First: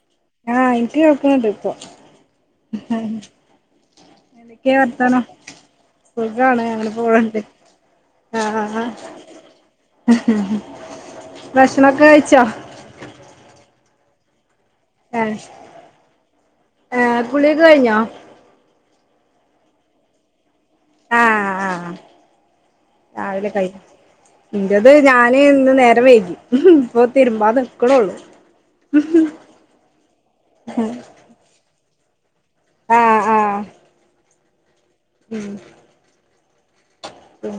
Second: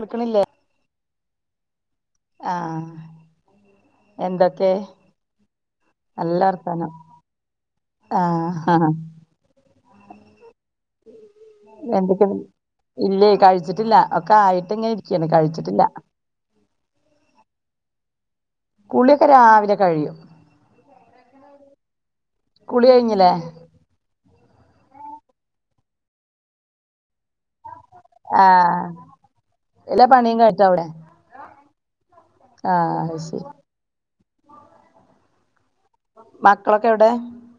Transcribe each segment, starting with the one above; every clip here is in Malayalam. വിളിക്കണില്ലേ ആഹ് ഇനിക്ക് കേക്ക്ണ്ടപ്പം ആഹ് എന്തൊക്കെ എന്തൊക്കെയാ വർത്താനം നല്ല സുഖാണ് അങ്ങനെ വർത്താനം പോവണ്ട് ആഹ് ആഹ് ആഹ് ഭക്ഷണൊക്കെ എന്തൊക്ക കഴിച്ചോ ഇല്ലേ കഴിച്ചിട്ടില്ല ഒക്കെ ആയി ങ്ങ ഇരിക്കാണ് ഏഹ് കഴിച്ചിട്ടില്ല ഏഹ് കുളിയൊക്കെ കഴിഞ്ഞോ കുളിയൊക്കെ രാവിലെ കഴിയും ആ ആ ആ ആ കുളി കഴിഞ്ഞില്ലേ രാവിലെ കഴിയും എന്റേത് രാ ത്രി ഇന്ന് നേരം വൈകി ഇപ്പം തിരുമ്പാന്ന് ആഹ് എല്ലാ പണിയും കഴിഞ്ഞോ അവിടെ [unintelligible] ആഹ് അത് ശരി ഉം മക്കളൊ ഉം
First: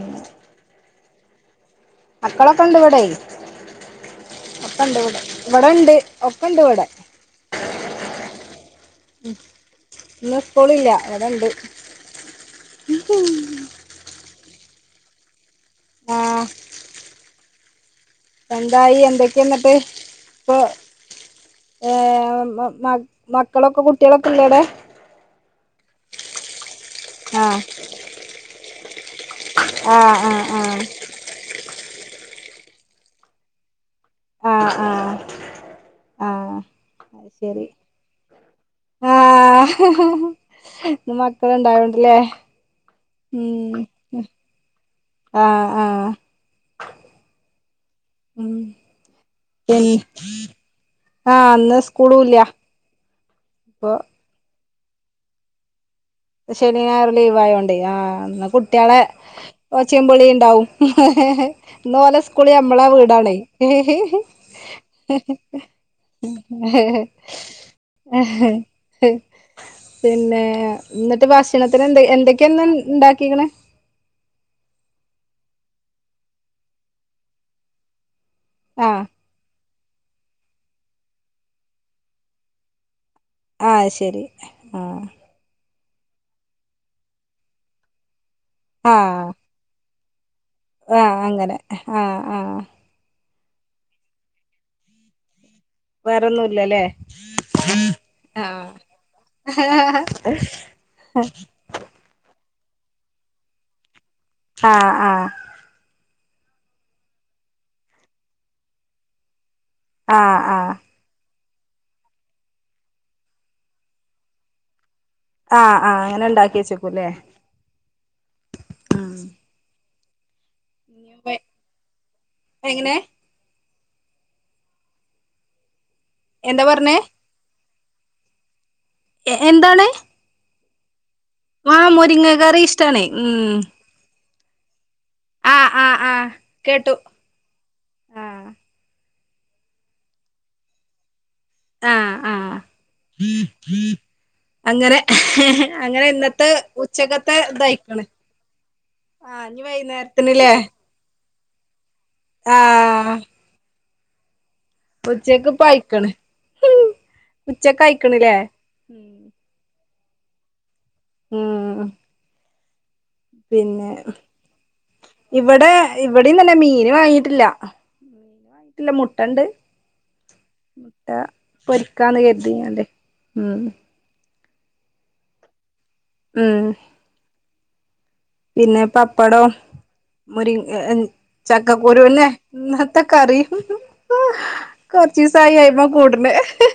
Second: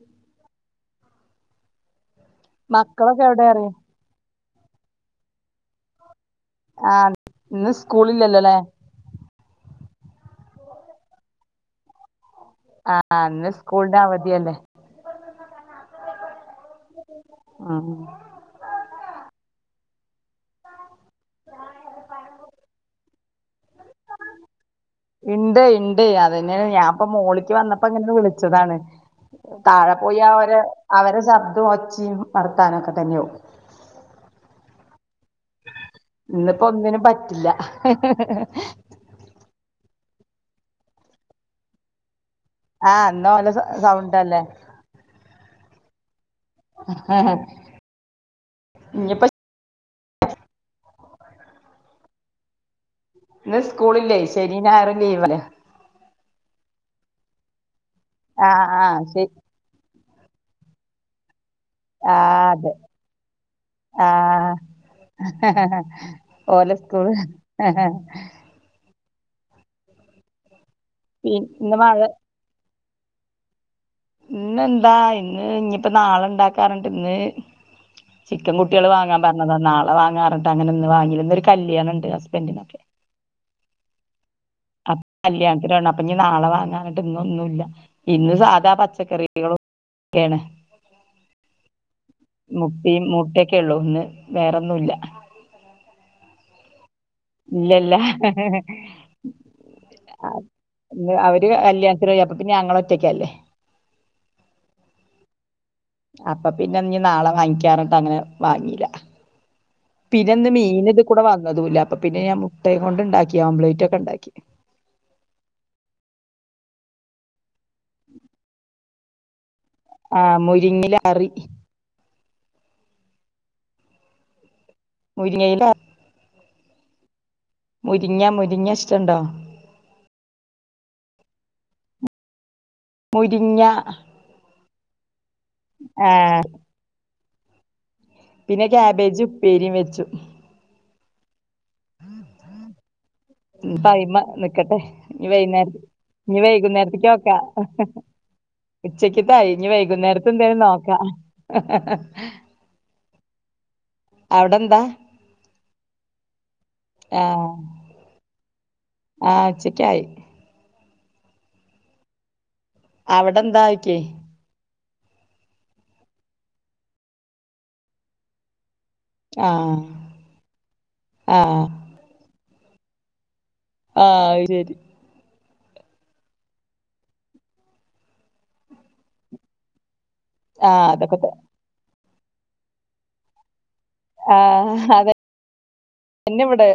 മക്കളൊക്കെണ്ട് ഇവിടെ മക്കളൊക്കെ എവിടെ പറയ അപ്പണ്ട് ഇടെ ഇവിടെണ്ട് ഒക്കെ ഉണ്ടിവിടെ ആഹ് ഇന്ന് സ്കൂളില്ലല്ലോ അല്ലേ ഉം ഇന്ന് സ്കൂളില്ല ഇവിടൊണ്ട് ആഹ് ഇന്ന് സ്കൂളിന് അവധി തന്നേ ഓ ആ എന്തായി എന്തൊക്കെയാ എന്നിട്ട് ഇപ്പൊ ഏ മക്കളൊക്കെ കുട്ടികളൊക്കെ ഇല്ലേ അവിടെ ഇണ്ട് ഇണ്ട് അതന്നേണ് ഞാന്പ്പ ആ മോളിക്ക് വന്നപ്പങ്ങനെ വിളിച്ചതാണ് ആ താഴെപോയി ആ ആ അവരെ അവരെ ശബ്ദം ഒച്ചയും വർത്താനൊക്കെതന്നെയാവും ആഹ് ആഹ് ഇന്നിപ്പ ഒന്നിനും പറ്റില്ല മക്കളുണ്ടായൊണ്ടില്ലേ ആഹ് ഇന്നോല്ലെ സൗ സൗണ്ടാല്ലേ ആഹ ആഹ ആഹാഹാ ഉ പിന്ന ആ അന്ന് സ്കൂളുല്ല ഇന്ന് സ്കൂളില്ലേ ശനിയും ഞായറും ലീവ് അല്ലേ ശനി ഞായർ ലീവ് ആയോണ്ട് അന്ന് ആ ആ കുട്ടികളെ- ശരി ചച്ചപളി ഉണ്ടാ [unintelligible] വും്ന്നോഓല ആ സ്കൂളി അതെ നമ്മളെ വീടണ ആ ഓലെ സ്കൂള് ആഹ [unintelligible] പിന്നെ എന്നിട്ട് പി ഇന്ന് ഭക്ഷണത്തിന് മഴ എന്ത എന്തൊക്കെയാ ഇന്ന് ഉണ്ടാക്കിയെക്കുന്നെ ഇന്നെന്താ ഇന്ന് ഇനിയിപ്പോ നാളെ ഇണ്ടാക്കാറുണ്ട് ഇന്ന്- ചിക്കൻ ആ കുട്ടികള് വാങ്ങാൻ പറഞ്ഞതാ നാളെ വാങ്ങാം അങ്ങനെ ഇന്ന് വാങ്ങിയില്ല ഒരു കല്യാണുണ്ട് ഹസ്ബൻഡിനൊക്കെ ആ ശരി ആ ഇഞ്ഞി നാളെ വാങ്ങാനായിട്ട് ഇന്നൊന്നുമല്ല ഇന്ന് സാധാ ആ പച്ചക്കറികളും ഒക്കെയാണ് ആ അങ്ങനെ ആഹ് ആഹ് ക്കെള്ളൂ ഇന്ന് വേറെന്നുമില്ല വേറെ ഒന്നുയില്ല അല്ലേ ഇല്ലഇല്ല അവര് അല്യാസ [unintelligible] പിന്നെ ഞങ്ങള് ഒറ്റക്കല്ലേ ആഹ് ആഹ് അപ്പൊ പിന്നെ ഇനി നാളെ വാങ്ങിക്കാറണ്ട് അങ്ങനെ വാങ്ങിയില്ല ആ പിന്നെന്ത് ആ മീന ഇതീക്കൂടേ വന്ന്- വന്നതുമയില്ല അപ്പൊ പിന്നെ ഞാൻ മുട്ടയും കൊണ്ട് ഇണ്ടാക്കി ഓംലൈറ്റ് ഒക്കെ ഇണ്ടാക്കി ആഹ് ആഹ് അങ്ങനെ ഉണ്ടാക്കിച്ചക്കൂല്ലേ ആഹ് ആഹ്‌ മുരിങ്ങില അറി എങ്ങനെ മുരിങ്ങേയില എന്താ പറഞ്ഞേ മുരിങ്ങ മുരിങ്ങ ശ് എ എന്താണ് ആ മുരിങ്ങ കറി ഇഷ്ടണേ ഉം മുരിങ്ങ ആ കേട്ടു ആ പിന്നെ കാബേജ് ഉപ്പേരിം വെച്ചു ആ ആ ഇനിപ്പ അയിമ നിക്കട്ടെ അങ്ങനെ ഇനി വൈന്നേര അങ്ങനെ ഇനി ഇന്നത്തെ ഉച്ചക്കത്തെ തായ്ക്ക്ണ് ഉച്ചക്ക്ത്തായി ഇഞ്ഞ് വൈകുന്നേര്ത്തെന്തേലും നോക്കാ ആ അവ്ടെ ഉച്ചക്ക്പ്പായ്ക്ക്ണ് ആഹ് ഉച്ചക്കായ്ക്ക്ണ്ല്ലേ ആഹ് ഉച്ചക്കായി ഉം അവിടെന്താ ആക്ക്യേ ഇവടെ ഇവടെ തന്നെ മീന് വാങ്ങീട്ട്ല്ല ഇല്ല മുട്ടണ്ട് ആഹ് മുട്ട ആഹ് പൊരിക്കാന്ന് കര്തികാണ്ടേ ഉം ശെരി ആ പിന്നെ പപ്പടം മുരി ആഹ് അതൊക്കെ ത ചക്കക്കുരൂന്നെ ന്നൽത്തെ കറി ആഹ് കൊർച്ചീസായി അയ്മ കൂട്ണ് അതന്നെ ഇവിടെ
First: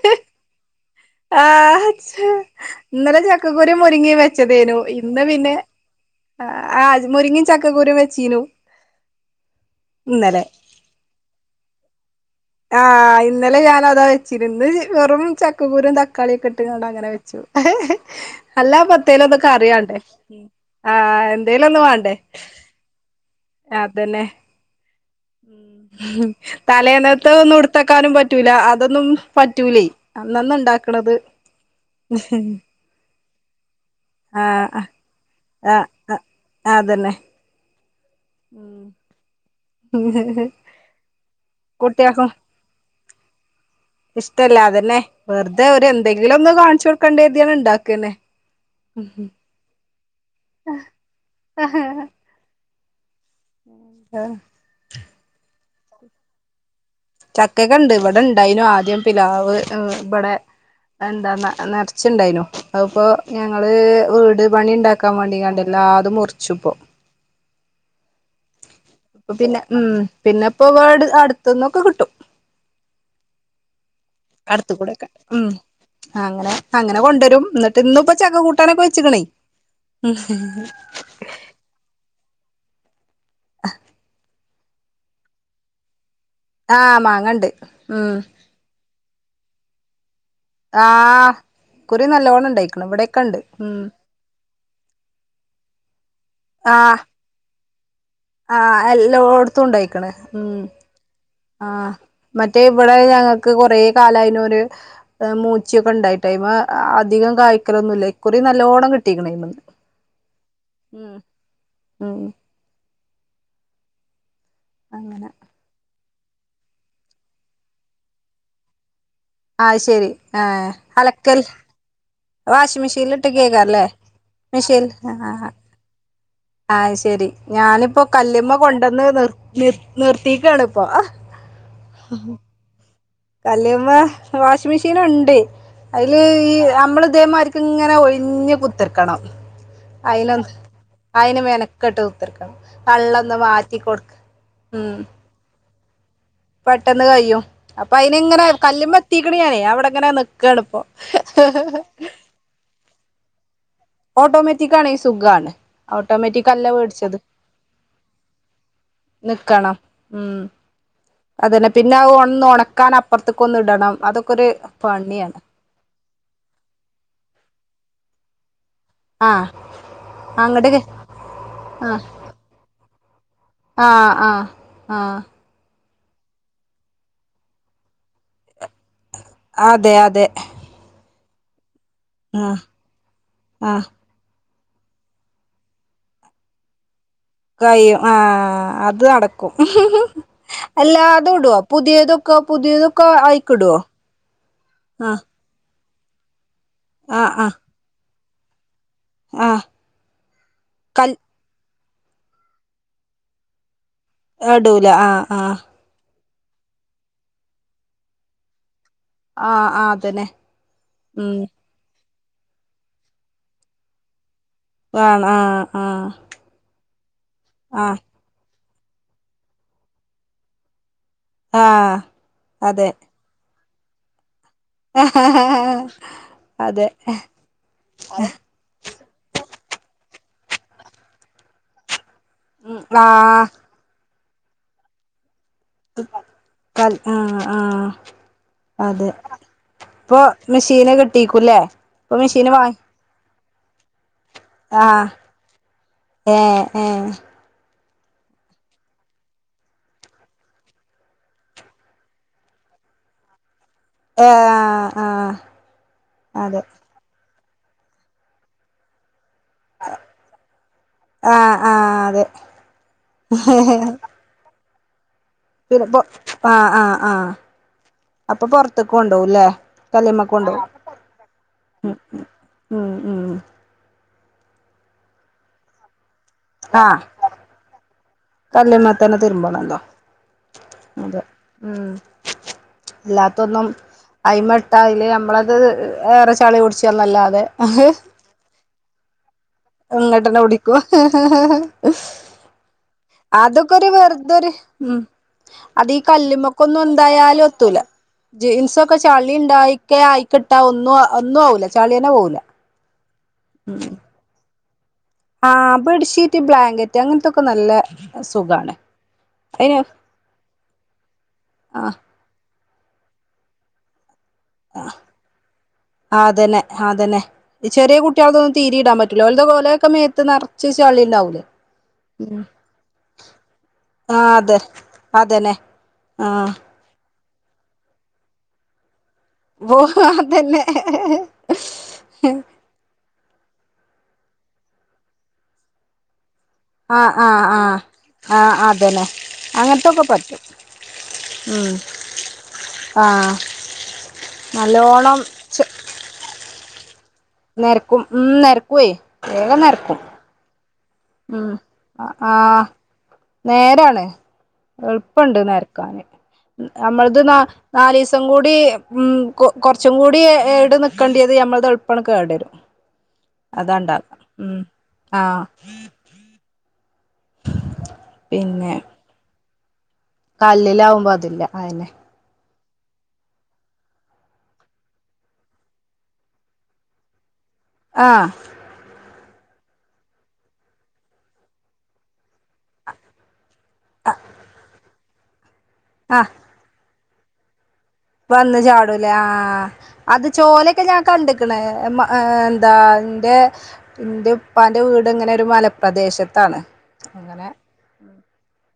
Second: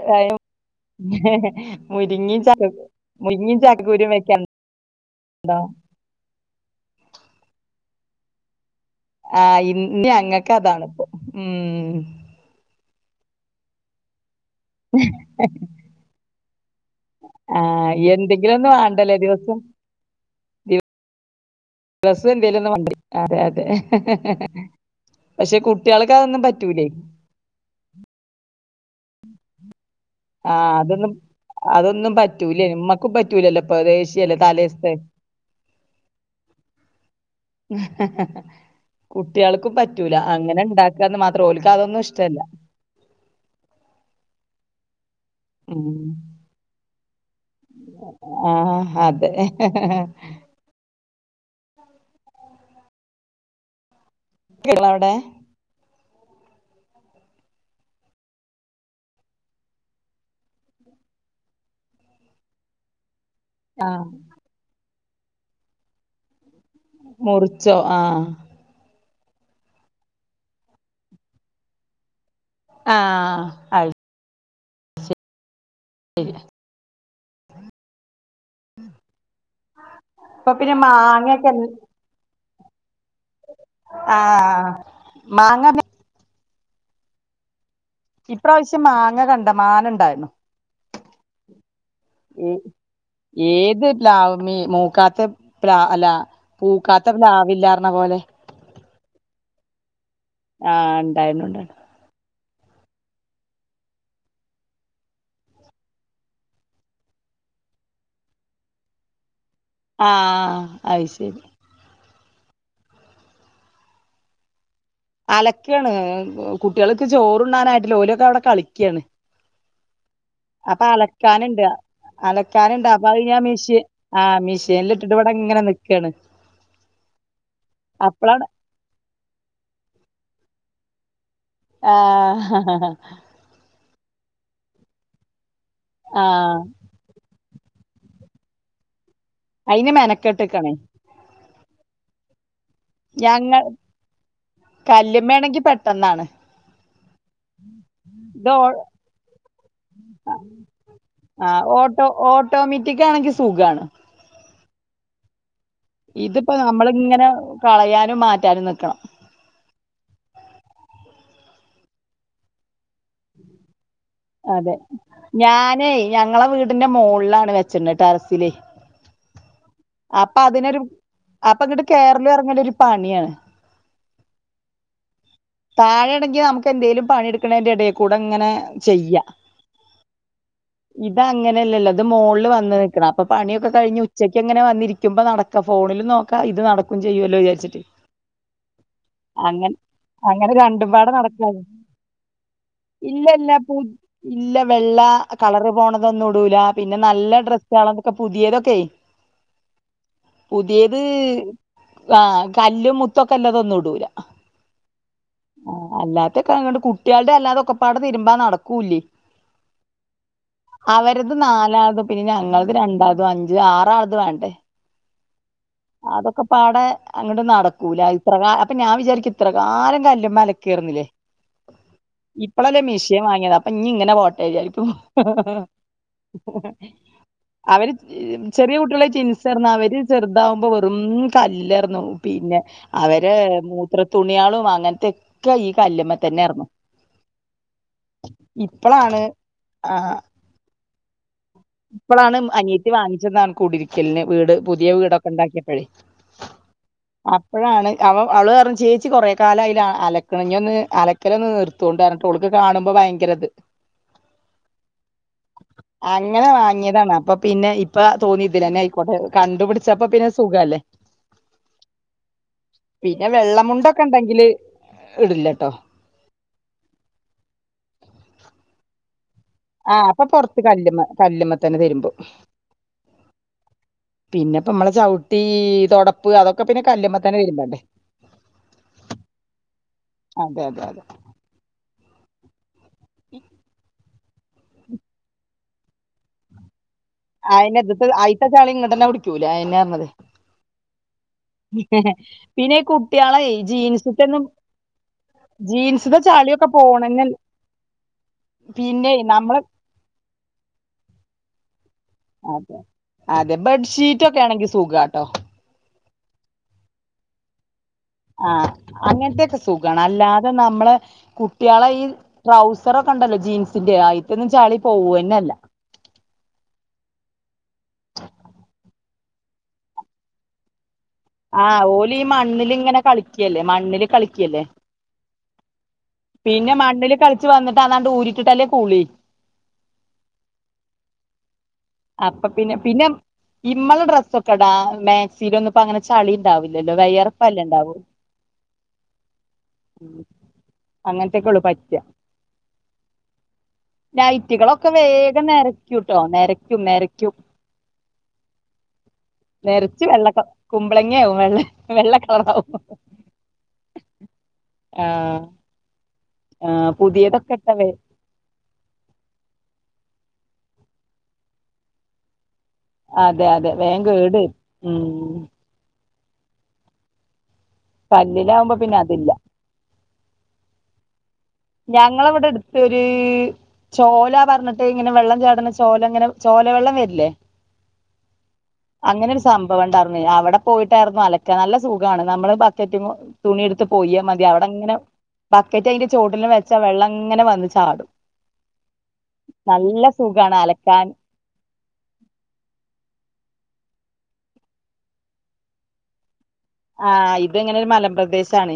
ആ ച്ച് മുരിങ്ങയും ചക്ക ഇന്നലെ മുരിങ്ങയും ചക്കക്കുരും മുര്ങ്ങിം വെക്കാനുണ്ടോ വെച്ചതേനു ഇന്ന് പിന്നെ അ ആ മുര്ങ്ങിം ചക്കക്കുരും വെച്ചീനു ആ ഇന്ന് ഇന്നലെ ഞങ്ങക്കതാണ് പ്പൊ ഉം ആ ഇന്നലെ ഞാനതാ വെച്ചീനെ ഇന്ന് വെറും ച ക്ക കുരും തക്കാളിയൊക്കെട്ട്ക്കാണ്ട് അങ്ങനെ വെച്ചു ആഹ് എന്തെങ്കിലും ഒന്ന് വേണ്ടല്ലേ അല്ലാപ്പത്തേലൊന്ന് ദിവസം കറിയാണ്ടേ ആ എന്തേലൊന്നു മാണ്ടേ ദിവസം എന്തേലും ഒന്ന് വേണ്ട അതെ അതെ അതെന്നെ ഉ പക്ഷെ കുട്ടികൾക്ക് അതൊന്നും പറ്റൂലേ തലേന്നത്തതാെന്നും ഇട്ത്തെക്കാനും പറ്റൂല അ തൊന്നും പറ്റൂലേ ആ അന്നന്ന് അതൊന്നും ഇണ്ടാക്ക്ണത് അതൊന്നും പറ്റൂലേ മ്മക്കും പ റ്റൂലല്ലോപ്പത് ദേശ്യല്ലേ താലേസ്‌തെ ആ അ അതന്നെ ഉം കുട്ട്യാള് ക്ക് പറ്റൂല അങ്ങനെണ്ടാക്കാന്ന് മാത്രം ഓൽക്ക് അതൊന്നും കുട്ടികൾക്കും ഇഷ്ടല്ല ഇഷ്ടല്ല അതന്നെ വെർതെ ഒര് ഉം എന്തെങ്കിലും ഒന്ന് കാണ്ച്ചൊട്ക്കെണ്ടെര് ആ അതെ ഹ ഹാ ഹ് ഉം ട്ട്യാളെവ്ടെ ചക്കക്കെണ്ട് ഇവടെണ്ടായിനു ആദ്യം പിലാവ് ബടെ എന്താ നെ നെർച്ച്ണ്ടായ്നോ അത്പ്പോ ഞങ്ങള് ആ വീട് പണിണ്ടാക്കാൻ മാണ്ടികാണ്ടേ എല്ലാതും മുർച്ചുപ്പോ മുർച്ചോ ആ അപ്പൊ പിന്നെ ഉം പിന്നെപ്പൊ വ്ട് അട്ത്ത്ന്നൊക്കെ ക്ട്ടും ആ അയൽ അട്ത്ത് കൂടെക്കെ ഉം അങ്ങനെ അങ്ങനെ കൊണ്ടരും ന്നട്ട് ഇന്ന്പ്പം ചക്ക കൂട്ടാനൊക്കെ വെച്ച്ക്ക്ണേ ഇപ്പൊ പിന്നെ മാങ്ങയൊക്കെ ഇൻ- ആ മാങ്ങ ആ മാങ്ങണ്ട് ഉം ഇപ്രാവശ്യം മാങ്ങ കണ്ടമാനംണ്ടായിര്ന്നു ആഹ ഏ ഉം ഏത് ലാവ്മീ മൂക്കാത്ത പ്ല അല്ല പൂക്കാത്ത പ്ലാവവില്ല ആഹ എല്ലോടത്തും ഉണ്ടായിക്കണേ ഉം ആ ഉണ്ടായിരുന്നു ഉണ്ടായിരുന്നു. ആഹ മറ്റേ ഇവിടെ ഞങ്ങൾക്ക് കുറെേ കാലായനും ഒരു മൂച്ചയൊക്കെ ഉണ്ടായിട്ടായി്മ അധികം കായ്ക്കലൊന്നുമല്ല കുറി നല്ലോണം കിട്ടീണേന്ന് ആഹ അത് ശരി ഉം അങ്ങനെ അലക്കാണ് കുട്ടികൾക്ക് ചോറണ്ടാനായിട്ടില്ല ഓലൊക്കെ അവിടെ കളിക്കുകയാണ് ആ ശെരി ആഹ അലക്കൽ അലക്കാനുണ്ട് വാഷിങ് അലക്കാനുണ്ട് അപ്പൊ അത് മെഷീനിലിട്ട് ഞാൻ മെഷീൻ കേക്കല്ലേ ആഹ് മെഷീൻ മെഷീനിൽ ഇട്ടിട്ട് ഇവിടെ ഇങ്ങനെ നിക്കാണ് ആഹ ശെരി ഞാനിപ്പോ അപ്പളാണ് കല്ലുമേ കൊണ്ടന്ന് നിർ നിർ നിർത്തിക്കാണ് ഇപ്പ ആഹ ആ കല്ുമ്പ വാഷിംഗ മെഷീൻ ഉണ്ട് അതില് ഈ ആഹ് നമ്മള് ഇതേമാ ഇങ്ങനെ ഒഴിഞ്ഞഞ് കുത്തിർക്കണം അയിന് അ മെനക്കെട്ട്ക്കാണ് അയിന് മേന ഘട്ട് ഉത്തർക്കണ്് ഞങ്ങ ഉം കല് വേണെങ്കി പെട്ടെന്നാണ് പെട്ടെന്ന് കയിയും അപ്പൊ അയിന് ഇങ്ങനെ ഇത് ഓ കല്ലുമ്പ എത്തിക്കണ ഞാനേ അവിടെങ്ങനെ നക്കണിപ്പൊ ആഹ ഓട്ടോ ഓട്ടോമറ്റക് ഓട്ടോമെറ്റക് ആണ് ഈ സുഗാണ് ഇതിപ്പോ നമ്മള ഇങ്ങനെ കളയാനും മാറ്റാനും നക്കണം നിക്കണം ഉം അതന്നെ പിന്നെ ഒന്ന് ഉണക്കാൻ അപ്പുറത്തേക്ക് ഒന്ന് ഇടണം അതൊക്കെ ഒരു അതെ പണിയാണ് ഞാനേ ഞങ്ങളെ വീടിന്റെ മോുകളിലാണ് വെച്ചിണ്ടട്ട് തറസിലി ആഹ് അപ്പൊ അങ്ങട് അതിനൊരു അപ്പൊ എന്നിട്ട് കേരളം ഇറങ്ങണ്ട ഒരു പണിയാണ് ആ ആ ആ താഴെണെങ്കിൽ നമ്മക്ക് എന്തെങ്കലും പണി എടുക്കണേന്റെ ഇടെ കൂടെ ങ്ങനെ. അതെ അതെ അത് അങ്ങനെയല്ലോ അത് മുകളളിൽ ആഹ് വന്ന് നൽക്കണം അപ്പൊ പണിയൊക്കെ ആഹ് കഴിഞ് ഉച്ചയ് എങ്ങനെ വന്നിരിക്കുമ്പോ നടക്കാം ഫോണിൽ നോക്കാം ഇത് നട കൈയും ആ അത് നടക്കും അങ്ങനെ അങ്ങനെ രണ്ടപാട എല്ലാതും നടക്ക ഇടുവോ പുതിയതൊക്കെ പുതിയതൊക്കെ ഇല്ല അയിക്കിടുവോ ഇല്ല വെ ആഹ് പോണതൊന്നും ഇടൂല പിന്നെ നല്ല ആഹ് ആഹ് ഡ്രസ്സ് ആണതൊക്കെ പുതിയതൊക്കെ ആഹ് പുതിയത് കൽ ആഹ് കല്ലും മുത്തൊക്കെ എല്ലാതൊന്നും ഇടൂല ആഹ അല്ലാത്തക്കണ്ട് കുട്ടികളുടെ അല്ലാതെക്കൊടെതിരുമ്പാ നടക്കും കൂലി ആഹ് ആഹ് അതന്നെ ഉം അവരത് നാലാത് പിന്നെ ഞങ്ങത് രണ്ടാതും അഞ്ചും ആറാളത് വേണ്ടെ വേണം ആഹ് ആഹ് അതൊക്കെ പാടെ അങ്ങോട്ട് ആഹ് നടക്കൂല ഇത്രാല അപ്പൊ ഞാൻ വിചാരിക്കും ഇത്രകാല ആരും കല്ലുമേ അലകാരന്നില്ലേ ആഹ് ഇപ്പോഴല്ലേ അതെ മീഷിയൻ വാങ്ങിയത അപ്പൊ നനി ഇങ്ങനെ പോട്ട അതെ അവര് ചെറിയ കുട്ടികളാ ൻസർന്ന അവര് ചെറുതാവുമ്പോ വെറും കല്ലറന്നു പിന്നെ ഉം അവര് ആഹ് മൂത്രത്തി തുണിയളും അങ്ങനത്തെ ഒക്കെ ഈ കല്ലമ്മ തന്നെന്നു കൽ ആഹ് ആഹ് അതെ ഇപ്പളാണ് ആഹ ഇപ്പൊ മെഷീന് കിട്ടീക്കുല്ലേ ഇപ്പൊ ഇപ്പോഴാണ് മെഷീന് വാങ്ങി അനേറ്റ് വാങ്ങിച്ചതാണ് കുടരിക്കലിന് വീട് പുതിയ ആഹ് വീടൊക്കെ ഉണ്ടാക്കിയപ്പോഴേ ഏഹ് ഏഹ് അപ്പോഴാണ് അവ അവള കാരണം ചേച്ചി കുറെേ കാലംലാണ് അലക്കണിഞ്ഞന്ന് അലക്കല നിർത്തുക കൊണ്ടായിര കേട്ട് ഉളക്ക് കാണ്പോ ഭയങ്കരത് ആഹ് ആഹ് അങ്ങനെ അതെ വാങ്ങിയതാണ് അപ്പൊ പിന്നെ ഇപ്പ തോന്നിയതില്ല എന്നെ ആയിക്കോട്ടെ കണ്ടുപിടിച്ചപ്പ പിന്നെ സുഖല്ലേ ആഹ് ആഹ് അതെ പിന്നെ വെള്ളമുണ്ടൊക്കെ ണ്ടെങ്കില് പിന്നെൊ ആ ആഹ് ആഹ അപ്പൊ പുൊറത്തേക്ക ഉണ്ടകല്ലേ ആഹ അപ്പൊ പൊറത്ത് കല്ലുമ്മ കല്ലുമ്മ തന്നെ തരുമ്പോ ഉം ഉം പിന്നെപ്പ നമ്മളെ ചവിട്ടി തൊട. ആഹ് കല്മാത്തന്നെ തതിരുമ്പണന്തോ അതെ ഉം അല്ലാത്തൊന്നും അയിമട്ട അല് നമ്മളത് ഏറെ ചളി കുടിച്ച നല്ലാതെ അതിന്റെ അഹ് ഇതിത്തെ അയിത്ത ചളി ഇങ്ങോട്ട് തന്നെ പിടിക്കൂല അതന്നെ പറഞ്ഞത് ഇങ്ങോട്ടന്നെ കുടിക്കും പിന്നെ ഈ കുട്ടികളെ അതൊക്കെരു വെ ജീൻസിട്ടൊന്നും ഇതൊരു ഉം അതീ ജീൻസിന്റെ ചളിയൊക്കെ കല്ല്മൊക്കൊന്നും പോണെന്നെ എന്തായാലും ഒത്തൂല ജീൻസൊക്കെ പിന്നെ ചളി നമ്മൾ ഉണ്ടായിക്ക ആയിക്കിട്ടാ ഒന്നും ഒന്നും ആവൂല ചളിയന്നെ പോവൂല അതെ അതെ ബെഡ്ഷീറ്റ് ഒക്കെ ആണെങ്കിൽ സുഖ. ആ ബെഡ്ഷീറ്റ് ബ്ലാങ്കറ്റ് അങ്ങൻത്തൊക്കെ നല്ല ആഹ സുഖാണ് അങ്ങനത്തെക്കെ അയിന് സുഖമാണ് അല്ലാതെ നമ്മള് ആ കുട്ടികളെ ഈ ട്രൗസറൊക്കെ ഉണ്ടല്ലോ ജീൻസിന്റെ ആയി ആ ആ തന്നെ ആ തന്നെ ചെറിയ കുട്ടികൾതൊന്നും തീരിയിടാൻ പറ്റ [unintelligible] കോലയൊക്കെ മേത്ത് നറ്ച്ച് ചള്ളി ആഹ ഓല ഈ മണ്ണില് ഇങ്ങനെ കളിക്കല്ലേ മണ്ണില് ആ അതെ കളിക്കല്ലേ അതന്നെ ആ പിന്നെ മണ്ണില് കളിച്ച് വന്നിട്ട് അതാണ്ട് ഊരിട്ടിട്ടല്ലേ കൂളി പോ തന്നെ അപ്പൊ പിന്നെ പിന്നെ ഇമ്മള ഡ്രസ്സൊക്കെ ഇടാ മാക്സിൽ ഒന്നപ്പ അങ്ങനെ ചളി ഉണ്ടാവില്ലല്ലോ ആ ആ ആ വെയ്യറ്പ്പല്ലെണ്ടാവു ആ അതന്നെ അങ്ങനത്തൊക്കെ മം പറ്റും അങ്ങനത്തെകൊളളു ഉം പച്ച ആഹ് നൈറ്റുകളൊക്കെ നല്ലോണം വേഗം ചെ നിരക്കൂട്ടോ നരക്കും നരക്കും നെരക്കും ഉം നെ രക്കുവേ വേഗം നെരക്കും നെരച്ച് വെള്ള ക കുമ്പളങ്ങയാവും ഉം വെള്ള വെള്ള ആഹ കളറാവും നേരാണ് എളുപ്പുണ്ട് ആഹ് നേരക്കാന് ആ നമ്മളത് ന പുതിയതൊക്കെ ഇട്ട വേ നാല്സം കൂടി ഉം കൊ കുറച്ചും കൂടി ഏട് നിക്കക്കണ്ടത് ഞമ്മളുടെ ഉൾപ്പണ കേടരും അതെ അതെ അതാണ്ടാ വേം കേടരും മം ഉം ആ കല്ലിലാകുമ്പോ പിന്നെ അതില്ല കല്ലിലാവുമ്പോ അതില്ല അയന്നെ ഞങ്ങളവിടെ എടു ഒരു ചോലാ പറഞ്ഞിട്ട് ഇങ്ങനെ വെള്ളം ചാടണ ചോല ഇങ്ങനെ ചോലവെള്ളം വരില്ലേ ആഹ് അങ്ങനെ ഒരു സംഭവം ഉണ്ടായിരുന്നു അവിടെ പോയിട്ടായിരുന്നു അലക്ക നല്ല സുഖമാണ് നമ്മളെ ബക്കറ്റ് തുണി എടുത്ത് പോയൽ മതി അവിടെ അങ്ങനെ ബക്കറ്റ് അയ്ന്റെ ചോ ആഹ് വെള്ളങ്ങനെ വു വന്ന് ചാടൂല്ലേ ആഹ് നല്ല അത് സുഖാണ് ചോലൊക്കെ ഞാൻ അലക്കാൻ കണ്ടക്കണ എന്താ എന്റെ ന്റെ പ്പാന്റെ വീട് ഇങ്ങനെ ഒരു മലപ്രദേശത്താണ്. ആ അങ്ങനെ ഇത് ഇങ്ങനെ ഒരു മലമ്പ്രദേശാണ്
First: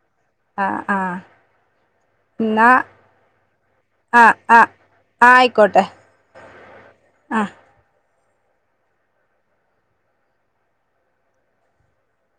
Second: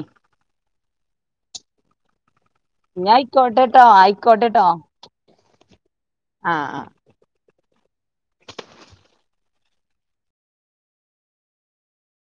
ആഹ് ആഹ് ന്ന ഇഞ്ഞാ ആയിക്കോട്ടെട്ടോ ആ ആ ആയിക്കോട്ടെട്ടോ ആയിക്കോട്ടെ ആഹ് ആഹ് ആ